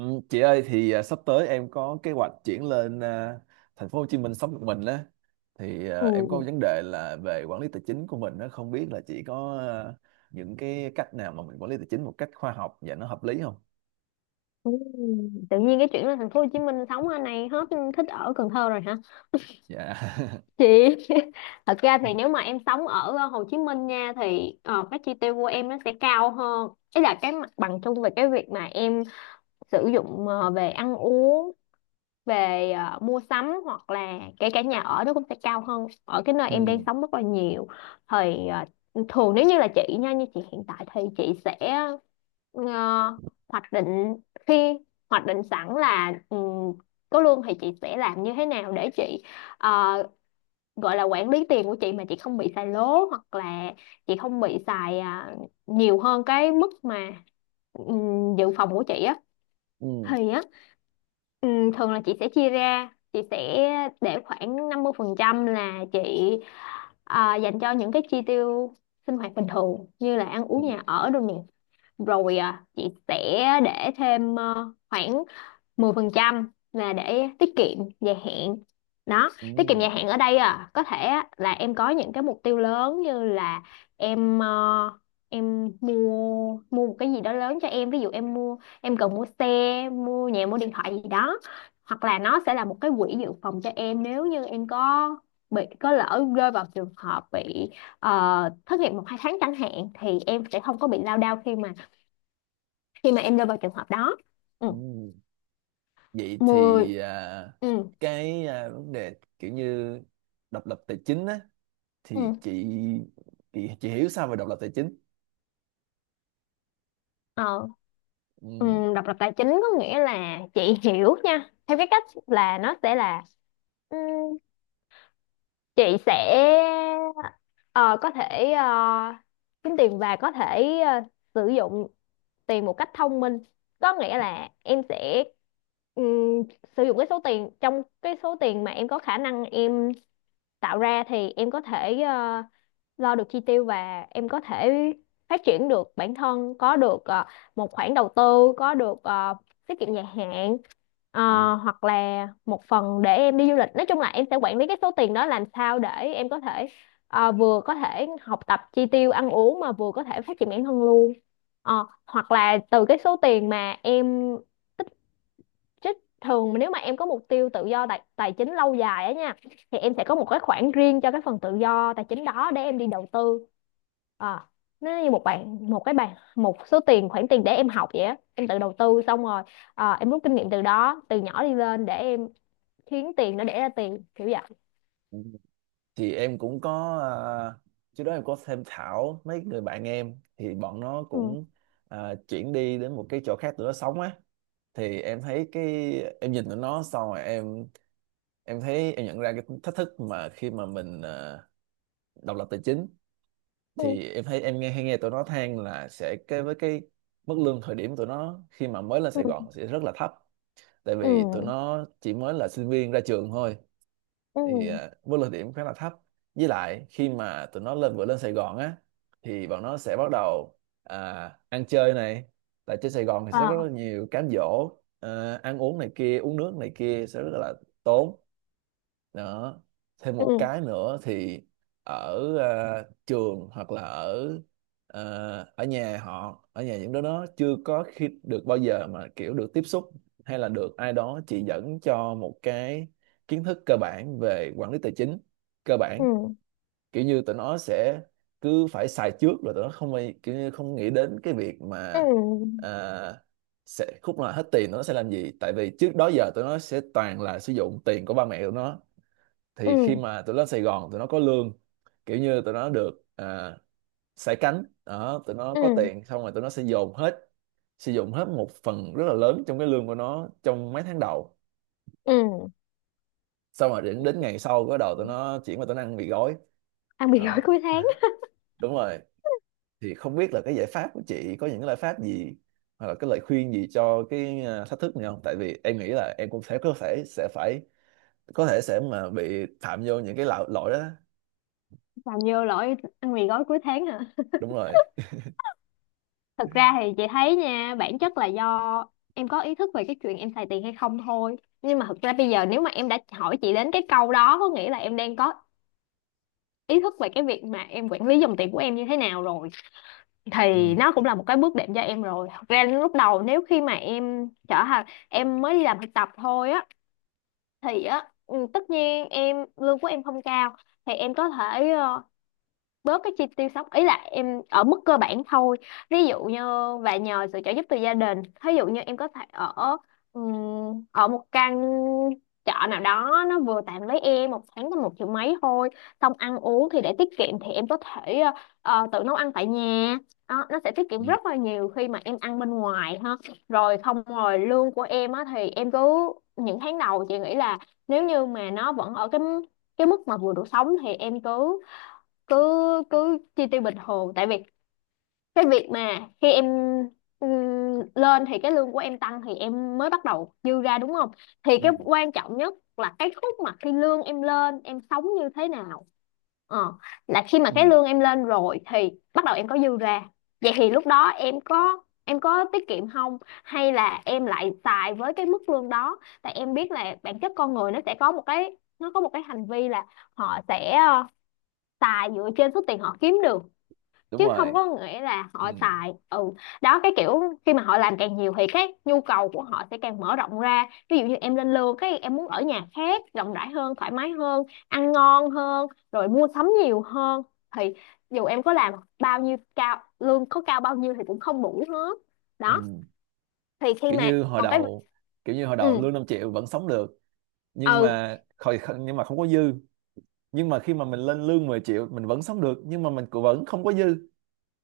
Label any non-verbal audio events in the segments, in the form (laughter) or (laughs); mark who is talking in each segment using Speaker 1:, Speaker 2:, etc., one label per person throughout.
Speaker 1: Ừ, chị ơi thì sắp tới em có kế hoạch chuyển lên thành phố Hồ Chí Minh sống một mình á. Thì em có
Speaker 2: Ừ.
Speaker 1: vấn đề là về quản lý tài chính của mình, nó không biết là chị có những cái cách nào mà mình quản lý tài chính một cách khoa học và nó hợp lý không?
Speaker 2: Ừ. Tự nhiên cái chuyện lên thành phố Hồ Chí Minh sống ở này hết, thích ở Cần Thơ rồi hả
Speaker 1: Dạ. (laughs)
Speaker 2: chị? (laughs) Thật ra thì nếu mà em sống ở Hồ Chí Minh nha, thì các chi tiêu của em nó sẽ cao hơn. Ấy là cái mặt bằng chung về cái việc mà em sử dụng về ăn uống, về mua sắm, hoặc là kể cả nhà ở nó cũng sẽ cao hơn ở cái nơi em đang
Speaker 1: Ừ.
Speaker 2: sống rất là nhiều. Thì thường nếu như là chị nha, như chị hiện tại thì chị sẽ ờ, hoạch định, khi hoạch định sẵn là có lương thì chị sẽ làm như thế nào để chị ờ, gọi là quản lý tiền của chị mà chị không bị xài lố, hoặc là chị không bị xài nhiều hơn cái mức mà ừ, dự phòng của chị á.
Speaker 1: Ừ.
Speaker 2: Thì á, ừ, thường là chị sẽ chia ra, chị sẽ để khoảng 50% là chị dành cho những cái chi tiêu sinh hoạt bình thường, như là ăn
Speaker 1: Ừ.
Speaker 2: uống, nhà ở đồ. Rồi chị sẽ để thêm khoảng 10% là để tiết kiệm dài hạn đó.
Speaker 1: Ừ.
Speaker 2: Tiết kiệm dài hạn ở đây à, có thể á, là em có những cái mục tiêu lớn, như là em ờ, em mua mua một cái gì đó lớn cho em. Ví dụ em mua, em cần mua xe, mua nhà, mua điện thoại gì đó. Hoặc là nó sẽ là một cái quỹ dự phòng cho em, nếu như em có bị, có lỡ rơi vào trường hợp bị thất nghiệp một hai tháng chẳng hạn, thì em sẽ không có bị lao đao khi mà em rơi vào trường hợp đó. Ừ.
Speaker 1: Ừ. Vậy
Speaker 2: 10.
Speaker 1: thì
Speaker 2: Ừ.
Speaker 1: cái vấn đề kiểu như độc lập tài chính á, thì
Speaker 2: Ừ.
Speaker 1: chị hiểu sao về độc lập tài chính?
Speaker 2: Ờ,
Speaker 1: Ừ.
Speaker 2: ừ, độc lập tài chính có nghĩa là, chị hiểu nha, theo cái cách là nó sẽ là, ừ, chị sẽ ờ, có thể kiếm tiền và có thể sử dụng tiền một cách thông minh. Có nghĩa là em sẽ ừ, sử dụng cái số tiền, trong cái số tiền mà em có khả năng em tạo ra, thì em có thể lo được chi tiêu và em có thể phát triển được bản thân, có được một khoản đầu tư, có được tiết kiệm dài hạn,
Speaker 1: Ừ.
Speaker 2: hoặc là một phần để em đi du lịch. Nói chung là em sẽ quản lý cái số tiền đó làm sao để em có thể vừa có thể học tập, chi tiêu, ăn uống, mà vừa có thể phát triển bản thân luôn. Ờ, hoặc là từ cái số tiền mà em chứ, thường mà nếu mà em có mục tiêu tự do tài chính lâu dài á nha, thì em sẽ có một cái khoản riêng cho cái phần tự do tài chính đó để em đi đầu tư. à, nó như một bạn, một cái bàn, một số tiền, khoản tiền để em học vậy á. Em tự đầu tư xong rồi, em rút kinh nghiệm từ đó, từ nhỏ đi lên để em khiến tiền nó đẻ ra tiền, kiểu vậy.
Speaker 1: Ừ. Thì em cũng có trước đó em có tham khảo mấy người bạn em thì bọn nó
Speaker 2: Ừ.
Speaker 1: cũng chuyển đi đến một cái chỗ khác tụi nó sống á. Thì em thấy cái em nhìn tụi nó xong rồi em thấy em nhận ra cái thách thức mà khi mà mình độc lập tài chính.
Speaker 2: Ừ.
Speaker 1: Thì em thấy em nghe hay nghe tụi nó than là sẽ cái với cái mức lương thời điểm tụi nó khi mà mới lên Sài
Speaker 2: Ừ.
Speaker 1: Gòn sẽ rất là thấp, tại vì tụi
Speaker 2: Ừ.
Speaker 1: nó chỉ mới là sinh viên ra trường thôi.
Speaker 2: Ừ.
Speaker 1: Thì vô lực điểm khá là thấp. Với lại khi mà tụi nó lên vừa lên Sài Gòn á thì bọn nó sẽ bắt đầu ăn chơi này, tại trên Sài Gòn thì sẽ có rất
Speaker 2: À.
Speaker 1: là nhiều cám dỗ, ăn uống này kia, uống nước này kia sẽ rất là tốn đó. Thêm một
Speaker 2: Ừ.
Speaker 1: cái nữa thì ở trường hoặc là ở à, ở nhà họ ở nhà những đứa nó chưa có khi được bao giờ mà kiểu được tiếp xúc hay là được ai đó chỉ dẫn cho một cái kiến thức cơ bản về quản lý tài chính cơ bản.
Speaker 2: Ừ.
Speaker 1: Kiểu như tụi nó sẽ cứ phải xài trước, là tụi nó không kiểu như không nghĩ đến cái việc mà
Speaker 2: Ừ.
Speaker 1: à, sẽ khúc nào hết tiền nó sẽ làm gì, tại vì trước đó giờ tụi nó sẽ toàn là sử dụng tiền của ba mẹ tụi nó.
Speaker 2: Ừ.
Speaker 1: Thì khi mà tụi nó lên Sài Gòn tụi nó có lương, kiểu như tụi nó được sải cánh đó, tụi nó có
Speaker 2: Ừ.
Speaker 1: tiền xong rồi tụi nó sẽ dồn hết sử dụng hết một phần rất là lớn trong cái lương của nó trong mấy tháng đầu.
Speaker 2: Ừ.
Speaker 1: Xong rồi đến ngày sau cái đầu tụi nó chuyển qua tụi nó ăn mì gói
Speaker 2: Ăn mì gói
Speaker 1: đó.
Speaker 2: cuối tháng.
Speaker 1: Đúng rồi. Thì không biết là cái giải pháp của chị có những cái giải pháp gì hoặc là cái lời khuyên gì cho cái thách thức này không, tại vì em nghĩ là em cũng sẽ có thể sẽ phải có thể sẽ mà bị phạm vô những cái lỗi lỗi đó.
Speaker 2: Làm vô lỗi ăn mì gói cuối tháng hả?
Speaker 1: Đúng rồi.
Speaker 2: Thực ra thì chị thấy nha, bản chất là do em có ý thức về cái chuyện em xài tiền hay không thôi. Nhưng mà thực ra bây giờ nếu mà em đã hỏi chị đến cái câu đó, có nghĩa là em đang có ý thức về cái việc mà em quản lý dòng tiền của em như thế nào rồi,
Speaker 1: Ừ.
Speaker 2: thì nó cũng là một cái bước đệm cho em rồi. Thật ra lúc đầu, nếu khi mà em trở thành, em mới đi làm thực tập thôi á, thì á, tất nhiên em lương của em không cao, thì em có thể bớt cái chi tiêu sống, ý là em ở mức cơ bản thôi. Ví dụ như và nhờ sự trợ giúp từ gia đình, ví dụ như em có thể ở ở một căn trọ nào đó, nó vừa tạm với em, một tháng có một triệu mấy thôi. Xong ăn uống thì để tiết kiệm, thì em có thể tự nấu ăn tại nhà đó. Nó sẽ tiết kiệm
Speaker 1: Ừ.
Speaker 2: rất là nhiều khi mà em ăn bên ngoài ha. Rồi không, rồi lương của em á thì em cứ những tháng đầu, chị nghĩ là nếu như mà nó vẫn ở cái mức mà vừa đủ sống, thì em cứ cứ cứ chi tiêu bình thường. Tại vì cái việc mà khi em ừm, lên thì cái lương của em tăng, thì em mới bắt đầu dư ra đúng không. Thì
Speaker 1: Ừ.
Speaker 2: cái quan trọng nhất là cái khúc mà khi lương em lên, em sống như thế nào. ờ, là khi mà cái
Speaker 1: Ừ.
Speaker 2: lương em lên rồi thì bắt đầu em có dư ra. Vậy thì lúc đó em có, em có tiết kiệm không, hay là em lại xài với cái mức lương đó? Tại em biết là bản chất con người nó sẽ có một cái, nó có một cái hành vi là họ sẽ xài dựa trên số tiền họ kiếm được,
Speaker 1: Đúng
Speaker 2: chứ không
Speaker 1: rồi.
Speaker 2: có nghĩa là
Speaker 1: Ừ.
Speaker 2: họ xài. Ừ, đó, cái kiểu khi mà họ làm càng nhiều thì cái nhu cầu của họ sẽ càng mở rộng ra. Ví dụ như em lên lương cái em muốn ở nhà khác rộng rãi hơn, thoải mái hơn, ăn ngon hơn, rồi mua sắm nhiều hơn. Thì dù em có làm bao nhiêu, cao lương có cao bao nhiêu thì cũng không đủ hết đó.
Speaker 1: Ừ.
Speaker 2: Thì khi
Speaker 1: kiểu
Speaker 2: mà
Speaker 1: như hồi
Speaker 2: còn cái,
Speaker 1: đầu kiểu như hồi đầu
Speaker 2: ừ,
Speaker 1: lương 5 triệu vẫn sống được, nhưng
Speaker 2: ừ,
Speaker 1: mà khỏi, nhưng mà không có dư. Nhưng mà khi mà mình lên lương 10 triệu mình vẫn sống được, nhưng mà mình cũng vẫn không có dư.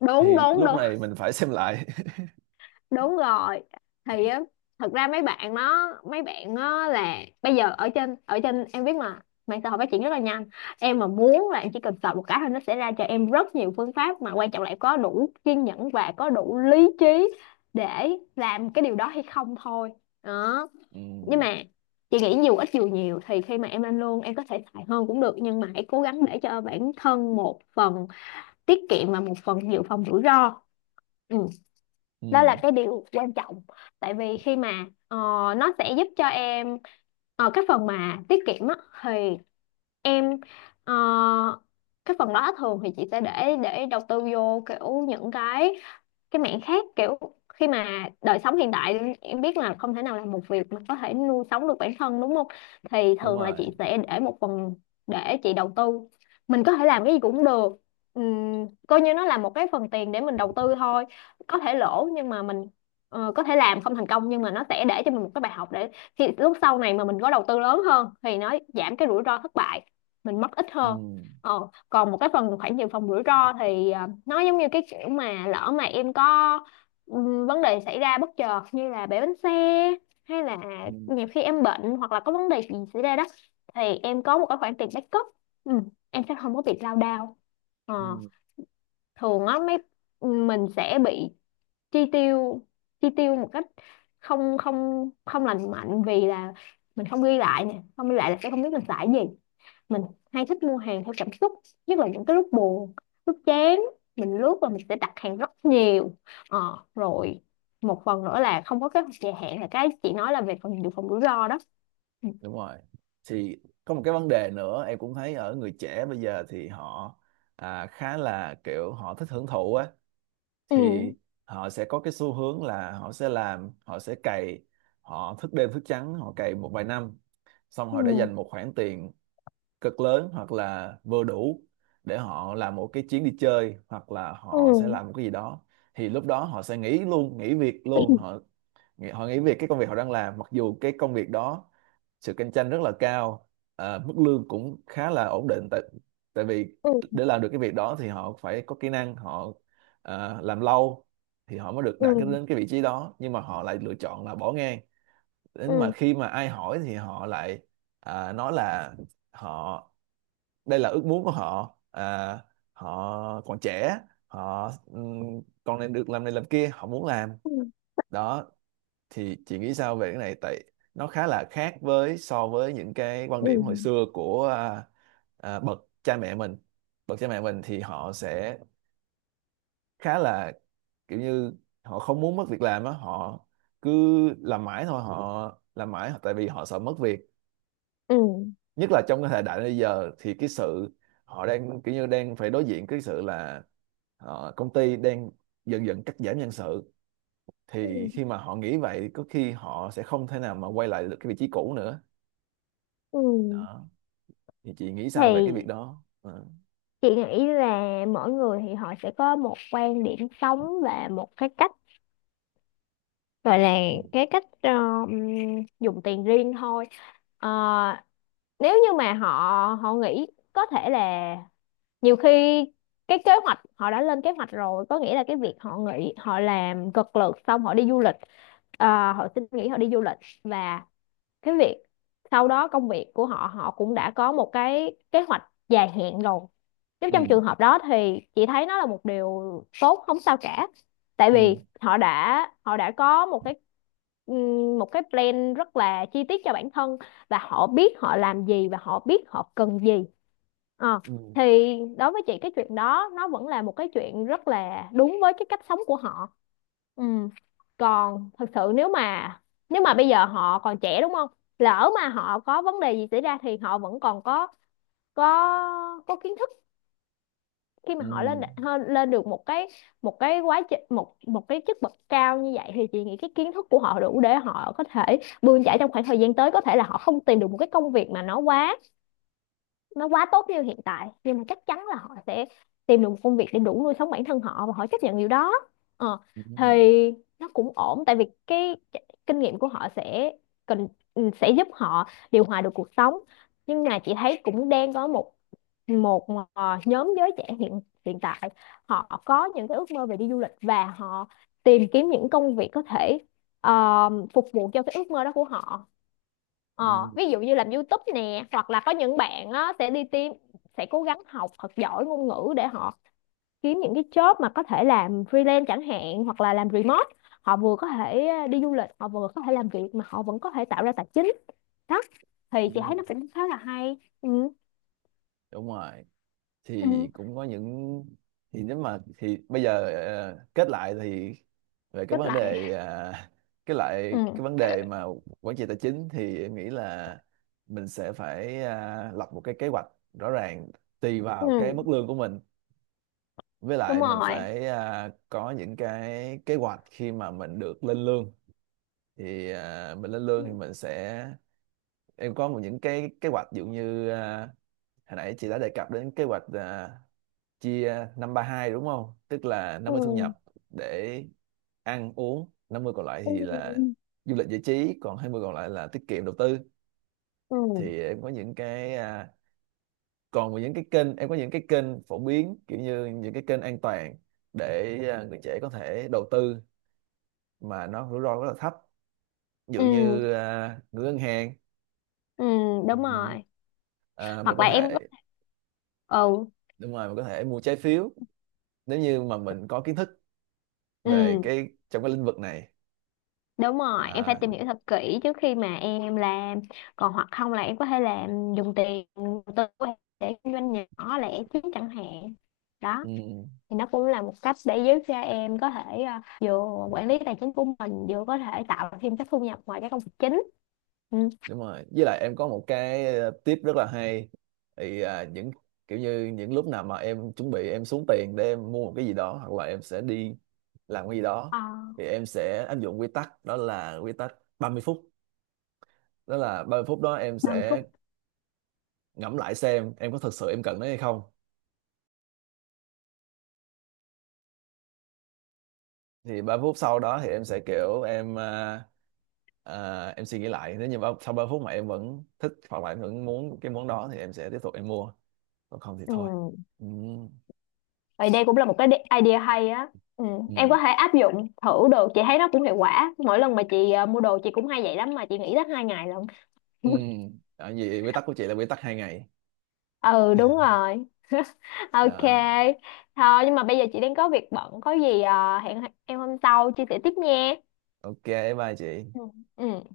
Speaker 2: đúng
Speaker 1: Thì
Speaker 2: đúng
Speaker 1: lúc
Speaker 2: đúng,
Speaker 1: này mình phải xem lại.
Speaker 2: đúng rồi. Thì á thật ra mấy bạn nó là, bây giờ ở trên em biết mà, mạng xã hội phát triển rất là nhanh. Em mà muốn là em chỉ cần sợ một cái thôi, nó sẽ ra cho em rất nhiều phương pháp. Mà quan trọng là em có đủ kiên nhẫn và có đủ lý trí để làm cái điều đó hay không thôi đó.
Speaker 1: (laughs) Ừ,
Speaker 2: Nhưng mà chị nghĩ dù ít dù nhiều, thì khi mà em lên lương, em có thể xài hơn cũng được, nhưng mà hãy cố gắng để cho bản thân một phần tiết kiệm và một phần dự phòng rủi ro. Ừ, đó là
Speaker 1: ừ,
Speaker 2: cái điều quan trọng. Tại vì khi mà nó sẽ giúp cho em, cái phần mà tiết kiệm á, thì em ờ, cái phần đó thường thì chị sẽ để đầu tư vô, kiểu những cái mảng khác. Kiểu khi mà đời sống hiện đại, em biết là không thể nào làm một việc mà có thể nuôi sống được bản thân đúng không. Thì
Speaker 1: đúng
Speaker 2: thường là
Speaker 1: rồi.
Speaker 2: chị sẽ để một phần để chị đầu tư. Mình có thể làm cái gì cũng được. Coi như nó là một cái phần tiền để mình đầu tư thôi. Có thể lỗ, nhưng mà mình có thể làm không thành công, nhưng mà nó sẽ để cho mình một cái bài học, để khi lúc sau này mà mình có đầu tư lớn hơn thì nó giảm cái rủi ro thất bại, mình mất ít
Speaker 1: Ừ,
Speaker 2: hơn. Ờ, còn một cái phần khoản dự phòng rủi ro, thì nó giống như cái kiểu mà lỡ mà em có vấn đề xảy ra bất chợt, như là bể bánh xe hay là
Speaker 1: ừ,
Speaker 2: nhiều khi em bệnh, hoặc là có vấn đề gì xảy ra đó, thì em có một cái khoản tiền backup, ừ, em sẽ không có bị lao đao. Ờ,
Speaker 1: ừ,
Speaker 2: thường á mấy, mình sẽ bị chi tiêu, chi tiêu một cách không không không lành mạnh, vì là mình không ghi lại nè, không ghi lại là sẽ không biết mình xài gì, mình hay thích mua hàng theo cảm xúc, nhất là những cái lúc buồn, lúc chán, mình lướt và mình sẽ đặt hàng rất nhiều. ờ, rồi một phần nữa là không có kế hoạch dài hạn, là cái chị nói là về phần dự phòng rủi ro đó. Ừ.
Speaker 1: đúng rồi. Thì có một cái vấn đề nữa em cũng thấy ở người trẻ bây giờ, thì họ khá là kiểu họ thích hưởng thụ á.
Speaker 2: Ừ.
Speaker 1: Thì họ sẽ có cái xu hướng là họ sẽ làm, họ sẽ cày, họ thức đêm thức trắng, họ cày một vài năm, xong
Speaker 2: Ừ.
Speaker 1: họ để dành một khoản tiền cực lớn hoặc là vừa đủ để họ làm một cái chuyến đi chơi hoặc là họ sẽ
Speaker 2: Ừ.
Speaker 1: làm một cái gì đó. Thì lúc đó họ sẽ nghỉ luôn, nghỉ việc luôn. Họ họ nghỉ việc cái công việc họ đang làm, mặc dù cái công việc đó sự cạnh tranh rất là cao, mức lương cũng khá là ổn định. Tại tại vì
Speaker 2: Ừ.
Speaker 1: để làm được cái việc đó thì họ phải có kỹ năng, họ làm lâu thì họ mới được đạt
Speaker 2: Ừ.
Speaker 1: đến cái vị trí đó, nhưng mà họ lại lựa chọn là bỏ ngang. Đến mà
Speaker 2: Ừ.
Speaker 1: khi mà ai hỏi thì họ lại nói là họ đây là ước muốn của họ, họ còn trẻ, họ còn nên được làm này làm kia, họ muốn làm
Speaker 2: Ừ.
Speaker 1: đó. Thì chị nghĩ sao về cái này, tại nó khá là khác với so với những cái quan
Speaker 2: Ừ.
Speaker 1: điểm hồi xưa của bậc cha mẹ mình. Bậc cha mẹ mình thì họ sẽ khá là kiểu như họ không muốn mất việc làm á, họ cứ làm mãi thôi, họ làm mãi tại vì họ sợ mất việc.
Speaker 2: Ừ.
Speaker 1: Nhất là trong cái thời đại bây giờ thì cái sự họ đang kiểu như đang phải đối diện cái sự là công ty đang dần dần cắt giảm nhân sự.
Speaker 2: Ừ.
Speaker 1: Thì khi mà họ nghĩ vậy có khi họ sẽ không thể nào mà quay lại được cái vị trí cũ nữa
Speaker 2: Ừ.
Speaker 1: đó. Thì chị nghĩ sao về cái
Speaker 2: Thì
Speaker 1: việc đó? Ờ.
Speaker 2: chị nghĩ là mỗi người thì họ sẽ có một quan điểm sống và một cái cách gọi là
Speaker 1: Ừ
Speaker 2: cái cách dùng tiền riêng thôi. Ờ, nếu như mà họ họ nghĩ có thể là nhiều khi cái kế hoạch họ đã lên kế hoạch rồi, có nghĩa là cái việc họ nghỉ, họ làm cực lực xong họ đi du lịch, họ xin nghỉ họ đi du lịch. Và cái việc sau đó, công việc của họ, họ cũng đã có một cái kế hoạch dài hạn rồi. Nếu trong
Speaker 1: ừ
Speaker 2: trường hợp đó thì chị thấy nó là một điều tốt, không sao cả. Tại
Speaker 1: ừ
Speaker 2: vì họ đã có một cái, một cái plan rất là chi tiết cho bản thân, và họ biết họ làm gì và họ biết họ cần gì. Ờ,
Speaker 1: ừ
Speaker 2: thì đối với chị cái chuyện đó nó vẫn là một cái chuyện rất là đúng với cái cách sống của họ. Ừ. Còn thật sự nếu mà bây giờ họ còn trẻ đúng không, lỡ mà họ có vấn đề gì xảy ra thì họ vẫn còn có có kiến thức. Khi mà
Speaker 1: ừ
Speaker 2: họ lên được một cái, một cái quá trình, một một cái chức bậc cao như vậy, thì chị nghĩ cái kiến thức của họ đủ để họ có thể bươn chải trong khoảng thời gian tới. Có thể là họ không tìm được một cái công việc mà nó quá tốt như hiện tại, nhưng mà chắc chắn là họ sẽ tìm được một công việc để đủ nuôi sống bản thân họ, và họ chấp nhận điều đó. Ờ,
Speaker 1: ừ ừ ừ.
Speaker 2: thì nó cũng ổn, tại vì cái kinh nghiệm của họ sẽ cần, sẽ giúp họ điều hòa được cuộc sống. Nhưng mà chị thấy cũng đang có một một nhóm giới trẻ hiện hiện tại, họ có những cái ước mơ về đi du lịch, và họ tìm kiếm những công việc có thể phục vụ cho cái ước mơ đó của họ. Ờ, ví
Speaker 1: Ừ,
Speaker 2: dụ như làm YouTube nè, hoặc là có những bạn á, sẽ đi tìm, sẽ cố gắng học thật giỏi ngôn ngữ để họ kiếm những cái job mà có thể làm freelance chẳng hạn, hoặc là làm remote. Họ vừa có thể đi du lịch, họ vừa có thể làm việc, mà họ vẫn có thể tạo ra tài chính. Đó, thì
Speaker 1: ừ,
Speaker 2: chị thấy nó cũng khá là hay. Ừ.
Speaker 1: đúng rồi. Thì
Speaker 2: Ừ,
Speaker 1: cũng có những thì nếu mà thì bây giờ kết lại thì về cái
Speaker 2: chốt
Speaker 1: vấn
Speaker 2: lại.
Speaker 1: đề (laughs) cái lại cái
Speaker 2: Ừ.
Speaker 1: vấn đề mà quản trị tài chính thì em nghĩ là mình sẽ phải lập một cái kế hoạch rõ ràng tùy
Speaker 2: Ừ,
Speaker 1: vào cái mức lương của mình. Với
Speaker 2: đúng
Speaker 1: lại mình
Speaker 2: rồi.
Speaker 1: phải có những cái kế hoạch khi mà mình được lên lương. Thì mình lên
Speaker 2: Ừ,
Speaker 1: lương thì mình sẽ em có một những cái kế hoạch. Ví dụ như hồi nãy chị đã đề cập đến kế hoạch chia 532 đúng không? Tức là năm
Speaker 2: ừ,
Speaker 1: mươi thu nhập để ăn uống, 50 còn lại thì là
Speaker 2: ừ,
Speaker 1: du lịch giải trí, còn 20 còn lại là tiết kiệm đầu tư.
Speaker 2: ừ,
Speaker 1: Thì em có những cái còn những cái kênh, em có những cái kênh phổ biến kiểu như những cái kênh an toàn để người trẻ có thể đầu tư mà nó rủi ro rất là thấp. Ví dụ
Speaker 2: ừ,
Speaker 1: như gửi ngân hàng.
Speaker 2: ừ, đúng
Speaker 1: Ừm,
Speaker 2: rồi.
Speaker 1: mình
Speaker 2: Hoặc
Speaker 1: có
Speaker 2: là em có.
Speaker 1: thể
Speaker 2: Ừ,
Speaker 1: đúng rồi mình có thể mua trái phiếu nếu như mà mình có kiến thức về
Speaker 2: ừ.
Speaker 1: cái trong cái lĩnh vực này.
Speaker 2: Đúng rồi, em phải
Speaker 1: Đó.
Speaker 2: tìm hiểu thật kỹ trước khi mà em làm. Còn hoặc không là em có thể làm dùng tiền đầu tư của em để kinh doanh nhỏ lẻ chứ chẳng hạn. Đó,
Speaker 1: Ừ.
Speaker 2: thì nó cũng là một cách để giúp cho em có thể vừa quản lý tài chính của mình, vừa có thể tạo thêm các thu nhập ngoài các công việc chính. Ừ.
Speaker 1: Đúng rồi, với lại em có một cái tip rất là hay. Thì những kiểu như những lúc nào mà em chuẩn bị em xuống tiền để em mua một cái gì đó hoặc là em sẽ đi làm cái gì đó
Speaker 2: À,
Speaker 1: thì em sẽ áp dụng quy tắc, đó là quy tắc 30 phút. Đó là 30 phút đó em
Speaker 2: 30 phút.
Speaker 1: sẽ ngẫm lại xem em có thực sự em cần nó hay không. Thì 30 phút sau đó thì em sẽ kiểu em em suy nghĩ lại. Nếu như sau 30 phút mà em vẫn thích hoặc là em vẫn muốn cái món đó thì em sẽ tiếp tục em mua, còn không thì
Speaker 2: Ừ.
Speaker 1: thôi. Ừ.
Speaker 2: Vậy đây cũng là một cái idea hay á. Ừ. Em
Speaker 1: Ừ.
Speaker 2: có thể áp dụng thử được, chị thấy nó cũng hiệu quả. Mỗi lần mà chị mua đồ chị cũng hay vậy lắm, mà chị nghĩ tới 2 ngày lận.
Speaker 1: Ừ.
Speaker 2: (laughs)
Speaker 1: Đó, vậy quy tắc của chị là quy tắc 2 ngày.
Speaker 2: Ừ đúng rồi. Ok,
Speaker 1: Đó.
Speaker 2: thôi nhưng mà bây giờ chị đang có việc bận, có gì hẹn em hôm sau chia sẻ tiếp nha.
Speaker 1: Ok, bye chị.
Speaker 2: Ừ. Ừ.